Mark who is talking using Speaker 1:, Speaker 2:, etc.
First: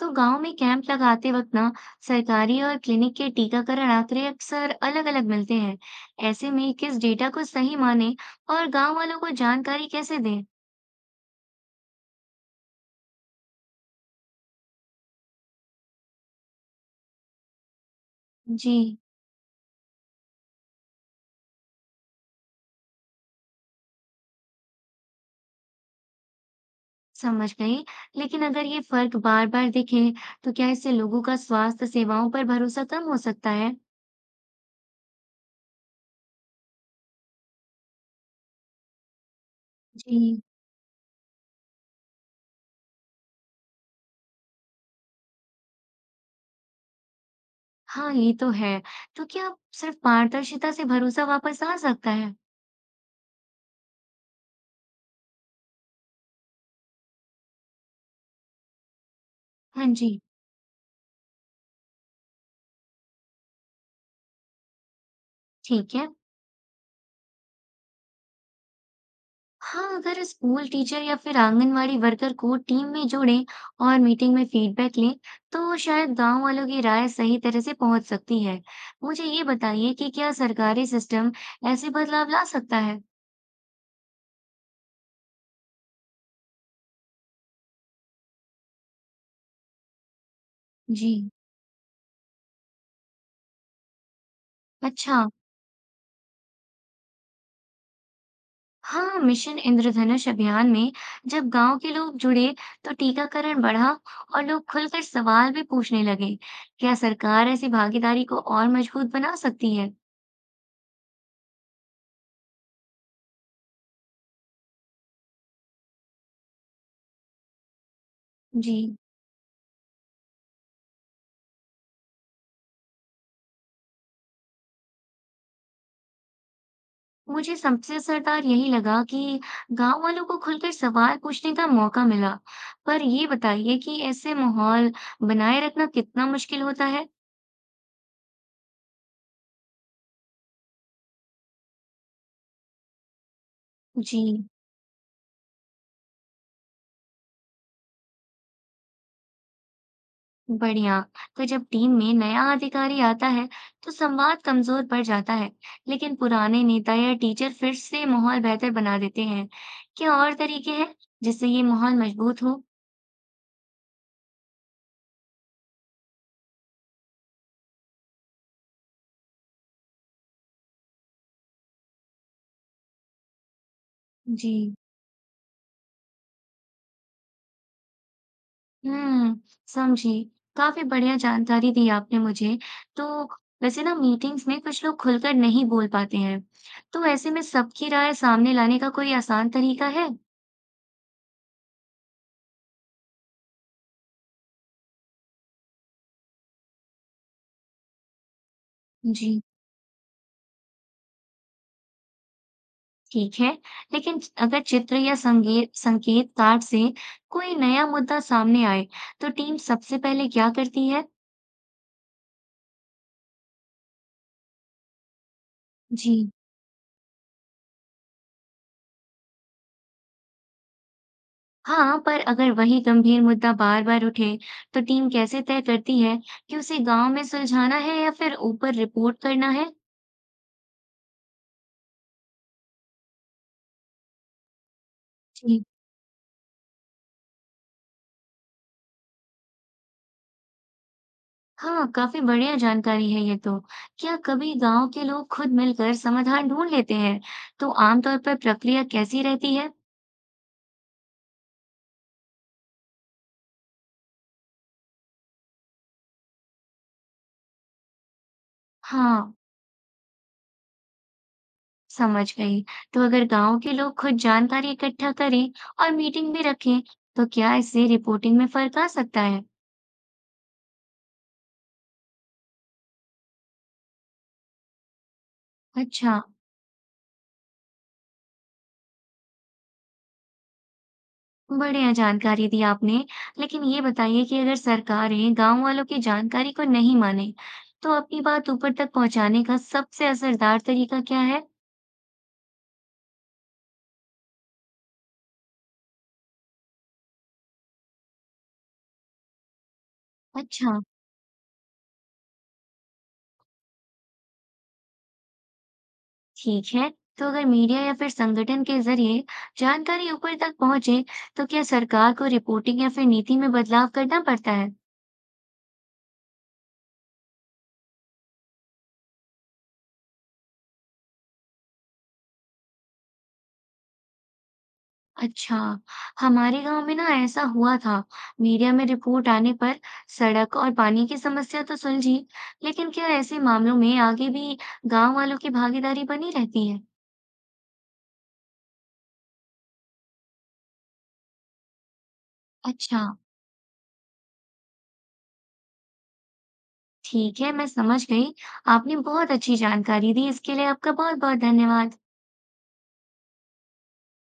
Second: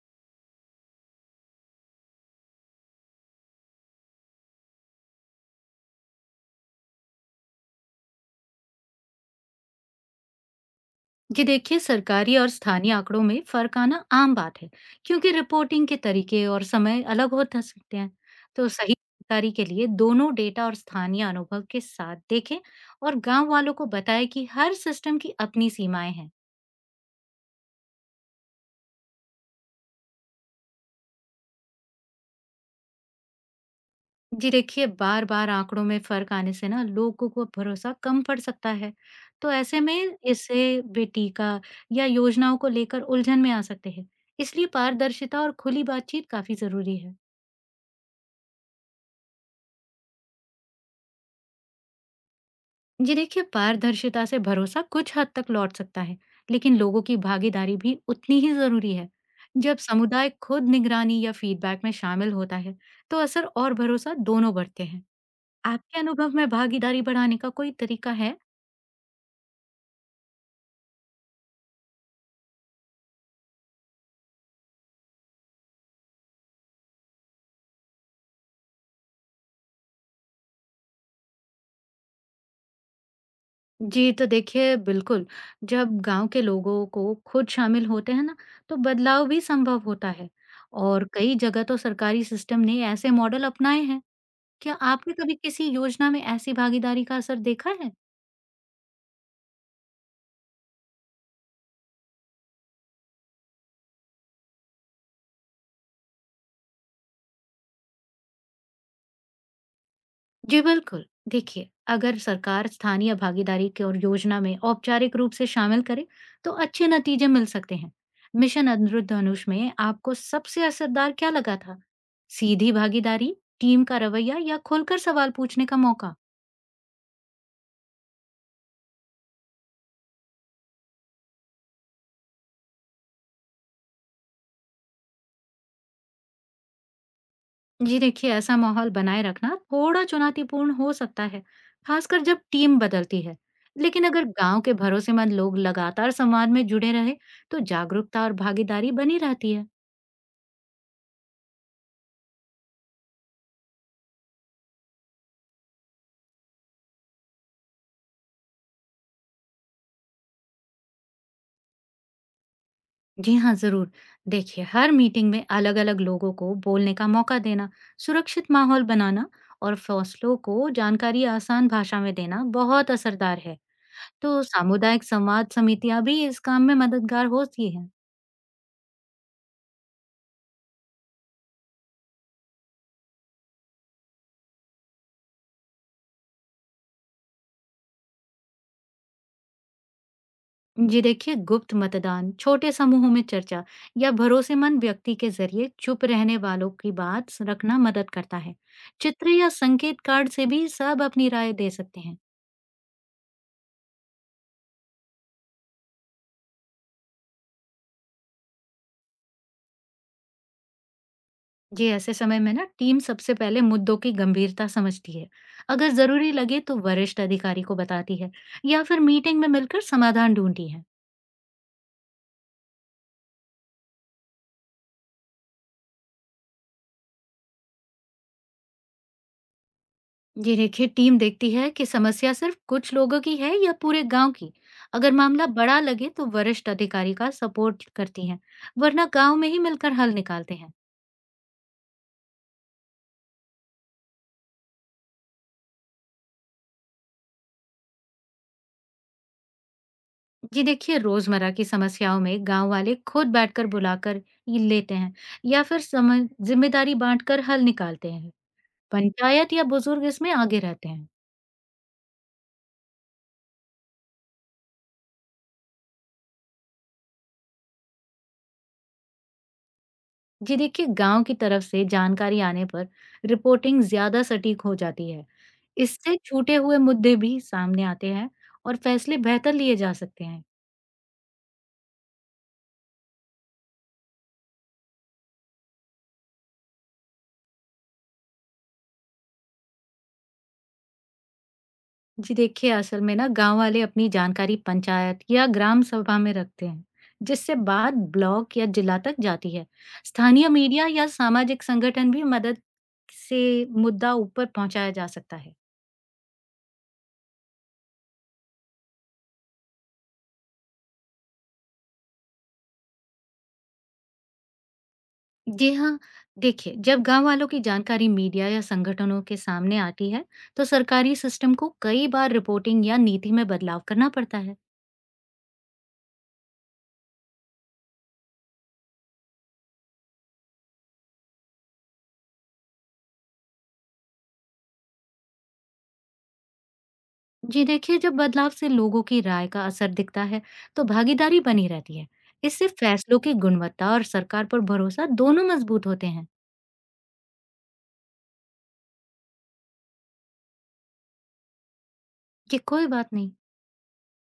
Speaker 1: तो गांव में कैंप लगाते वक्त ना सरकारी और क्लिनिक के टीकाकरण आंकड़े अक्सर अलग-अलग मिलते हैं। ऐसे में किस डेटा को सही माने और गांव वालों को जानकारी कैसे दें?
Speaker 2: जी देखिए, सरकारी और स्थानीय आंकड़ों में फर्क आना आम बात है, क्योंकि रिपोर्टिंग के तरीके और समय अलग हो सकते हैं। तो सही
Speaker 1: जी,
Speaker 2: जानकारी के लिए दोनों डेटा और स्थानीय अनुभव के साथ देखें और गांव वालों को बताएं कि हर सिस्टम की अपनी सीमाएं हैं।
Speaker 1: समझ गई। लेकिन अगर ये फर्क बार-बार दिखे, तो क्या इससे लोगों का स्वास्थ्य सेवाओं पर भरोसा कम हो सकता है?
Speaker 2: जी देखिए, बार बार आंकड़ों में फर्क आने से ना लोगों को भरोसा कम पड़ सकता है। तो ऐसे में
Speaker 1: जी,
Speaker 2: इससे वे टीका या योजनाओं को लेकर उलझन में आ सकते हैं। इसलिए पारदर्शिता और खुली बातचीत काफी जरूरी है।
Speaker 1: हाँ, ये तो है। तो क्या सिर्फ पारदर्शिता से भरोसा वापस आ सकता है?
Speaker 2: जी देखिए, पारदर्शिता से भरोसा कुछ हद तक लौट सकता है, लेकिन लोगों की भागीदारी भी उतनी ही ज़रूरी है। जब
Speaker 1: हाँ जी,
Speaker 2: समुदाय खुद निगरानी या फीडबैक में शामिल होता है, तो असर और भरोसा दोनों बढ़ते हैं।
Speaker 1: ठीक
Speaker 2: आपके
Speaker 1: है।
Speaker 2: अनुभव में भागीदारी बढ़ाने का कोई तरीका है?
Speaker 1: हाँ, अगर स्कूल टीचर या फिर आंगनवाड़ी वर्कर को टीम में जोड़ें और मीटिंग में फीडबैक लें, तो शायद गांव वालों की राय सही तरह से पहुंच सकती है। मुझे ये बताइए कि क्या सरकारी सिस्टम ऐसे बदलाव ला सकता है?
Speaker 2: जी तो देखिए बिल्कुल, जब गांव के लोगों को खुद शामिल होते हैं ना, तो बदलाव भी संभव होता है। और
Speaker 1: जी,
Speaker 2: कई जगह तो सरकारी सिस्टम ने ऐसे मॉडल अपनाए हैं। क्या आपने
Speaker 1: अच्छा,
Speaker 2: कभी किसी योजना में ऐसी भागीदारी का असर देखा है?
Speaker 1: हाँ, मिशन इंद्रधनुष अभियान में जब गांव के लोग जुड़े, तो टीकाकरण बढ़ा और लोग खुलकर सवाल भी पूछने लगे। क्या सरकार ऐसी भागीदारी को और मजबूत बना सकती है?
Speaker 2: जी बिल्कुल। देखिए, अगर सरकार स्थानीय भागीदारी की और योजना में औपचारिक रूप से शामिल करे, तो अच्छे नतीजे मिल सकते हैं। मिशन
Speaker 1: जी,
Speaker 2: इंद्रधनुष में आपको सबसे असरदार क्या लगा था? सीधी भागीदारी, टीम का रवैया या खुलकर सवाल पूछने का मौका?
Speaker 1: मुझे सबसे असरदार यही लगा कि गांव वालों को खुलकर सवाल पूछने का मौका मिला। पर ये बताइए कि ऐसे माहौल बनाए रखना कितना मुश्किल होता है?
Speaker 2: जी देखिए, ऐसा माहौल बनाए रखना थोड़ा चुनौतीपूर्ण हो सकता है, खासकर जब टीम बदलती है। लेकिन अगर
Speaker 1: जी,
Speaker 2: गांव के भरोसेमंद लोग लगातार समाज में जुड़े रहे, तो जागरूकता और भागीदारी बनी रहती है।
Speaker 1: बढ़िया। तो जब टीम में नया अधिकारी आता है, तो संवाद कमजोर पड़ जाता है, लेकिन पुराने नेता या टीचर फिर से माहौल बेहतर बना देते हैं। क्या और तरीके हैं जिससे ये माहौल मजबूत हो?
Speaker 2: जी हाँ, ज़रूर। देखिए, हर मीटिंग में अलग-अलग लोगों को बोलने का मौका देना, सुरक्षित माहौल बनाना और फैसलों को जानकारी आसान भाषा में देना बहुत असरदार है। तो
Speaker 1: जी।
Speaker 2: सामुदायिक संवाद समितियाँ भी इस काम में मददगार होती हैं।
Speaker 1: हुँ, समझी। काफ़ी बढ़िया जानकारी दी आपने मुझे। तो वैसे ना मीटिंग्स में कुछ लोग खुलकर नहीं बोल पाते हैं। तो ऐसे में सबकी राय सामने लाने का कोई आसान तरीका है?
Speaker 2: जी देखिए, गुप्त मतदान, छोटे समूहों में चर्चा या भरोसेमंद व्यक्ति के ज़रिए चुप रहने वालों की बात स रखना मदद करता है। चित्र
Speaker 1: जी,
Speaker 2: या संकेत कार्ड से भी सब अपनी राय दे सकते हैं।
Speaker 1: ठीक है। लेकिन अगर चित्र या संगे संकेत कार्ड से कोई नया मुद्दा सामने आए, तो टीम सबसे पहले क्या करती है?
Speaker 2: जी, ऐसे समय में ना टीम सबसे पहले मुद्दों की गंभीरता समझती है। अगर
Speaker 1: जी।
Speaker 2: जरूरी लगे तो वरिष्ठ अधिकारी को बताती है या फिर मीटिंग में मिलकर समाधान ढूंढती है।
Speaker 1: हाँ, पर अगर वही गंभीर मुद्दा बार-बार उठे, तो टीम कैसे तय करती है कि उसे गाँव में सुलझाना है या फिर ऊपर रिपोर्ट करना है?
Speaker 2: ये देखिए, टीम देखती है कि समस्या सिर्फ कुछ लोगों की है या पूरे गांव की। अगर मामला
Speaker 1: जी।
Speaker 2: बड़ा लगे तो वरिष्ठ अधिकारी का सपोर्ट करती है, वरना गांव में ही मिलकर हल निकालते हैं।
Speaker 1: हाँ, काफ़ी बढ़िया जानकारी है ये तो। क्या कभी गाँव के लोग खुद मिलकर समाधान ढूँढ लेते हैं? तो आमतौर पर प्रक्रिया कैसी रहती है?
Speaker 2: जी देखिए, रोजमर्रा की समस्याओं में गांव वाले खुद बैठकर बुलाकर ये लेते हैं या फिर समझ जिम्मेदारी बांटकर हल निकालते हैं।
Speaker 1: हाँ,
Speaker 2: पंचायत या बुजुर्ग इसमें आगे रहते हैं।
Speaker 1: समझ गई। तो अगर गाँव के लोग खुद जानकारी इकट्ठा करें और मीटिंग भी रखें, तो क्या इससे रिपोर्टिंग में फ़र्क आ सकता है?
Speaker 2: जी देखिए, गाँव की तरफ से जानकारी आने पर रिपोर्टिंग ज़्यादा सटीक हो जाती है। इससे
Speaker 1: अच्छा,
Speaker 2: छूटे हुए मुद्दे भी सामने आते हैं और फैसले बेहतर लिए जा सकते हैं।
Speaker 1: बढ़िया जानकारी दी आपने। लेकिन ये बताइए कि अगर सरकारें गाँव वालों की जानकारी को नहीं माने, तो अपनी बात ऊपर तक पहुँचाने का सबसे असरदार तरीका क्या है?
Speaker 2: जी देखिए, असल में ना गाँव वाले अपनी जानकारी पंचायत या ग्राम सभा में रखते हैं, जिससे बात ब्लॉक या जिला तक जाती है। स्थानीय
Speaker 1: अच्छा।
Speaker 2: मीडिया या सामाजिक संगठन भी मदद से मुद्दा ऊपर पहुँचाया जा सकता है।
Speaker 1: ठीक है, तो अगर मीडिया या फिर संगठन के जरिए जानकारी ऊपर तक पहुंचे तो क्या सरकार को रिपोर्टिंग या फिर नीति में बदलाव करना पड़ता है?
Speaker 2: जी हाँ, देखिए, जब गांव वालों की जानकारी मीडिया या संगठनों के सामने आती है, तो सरकारी सिस्टम को कई बार रिपोर्टिंग या नीति में बदलाव करना पड़ता है।
Speaker 1: अच्छा, हमारे गांव में ना ऐसा हुआ था, मीडिया में रिपोर्ट आने पर सड़क और पानी की समस्या तो सुलझी, लेकिन क्या ऐसे मामलों में आगे भी गांव वालों की भागीदारी बनी रहती है?
Speaker 2: जी देखिए, जब बदलाव से लोगों की राय का असर दिखता है, तो भागीदारी बनी रहती है। इससे
Speaker 1: अच्छा,
Speaker 2: फैसलों की गुणवत्ता और सरकार पर भरोसा दोनों मजबूत होते हैं।
Speaker 1: ठीक है, मैं समझ गई। आपने बहुत अच्छी जानकारी दी, इसके लिए आपका बहुत बहुत धन्यवाद।
Speaker 2: जी कोई बात नहीं।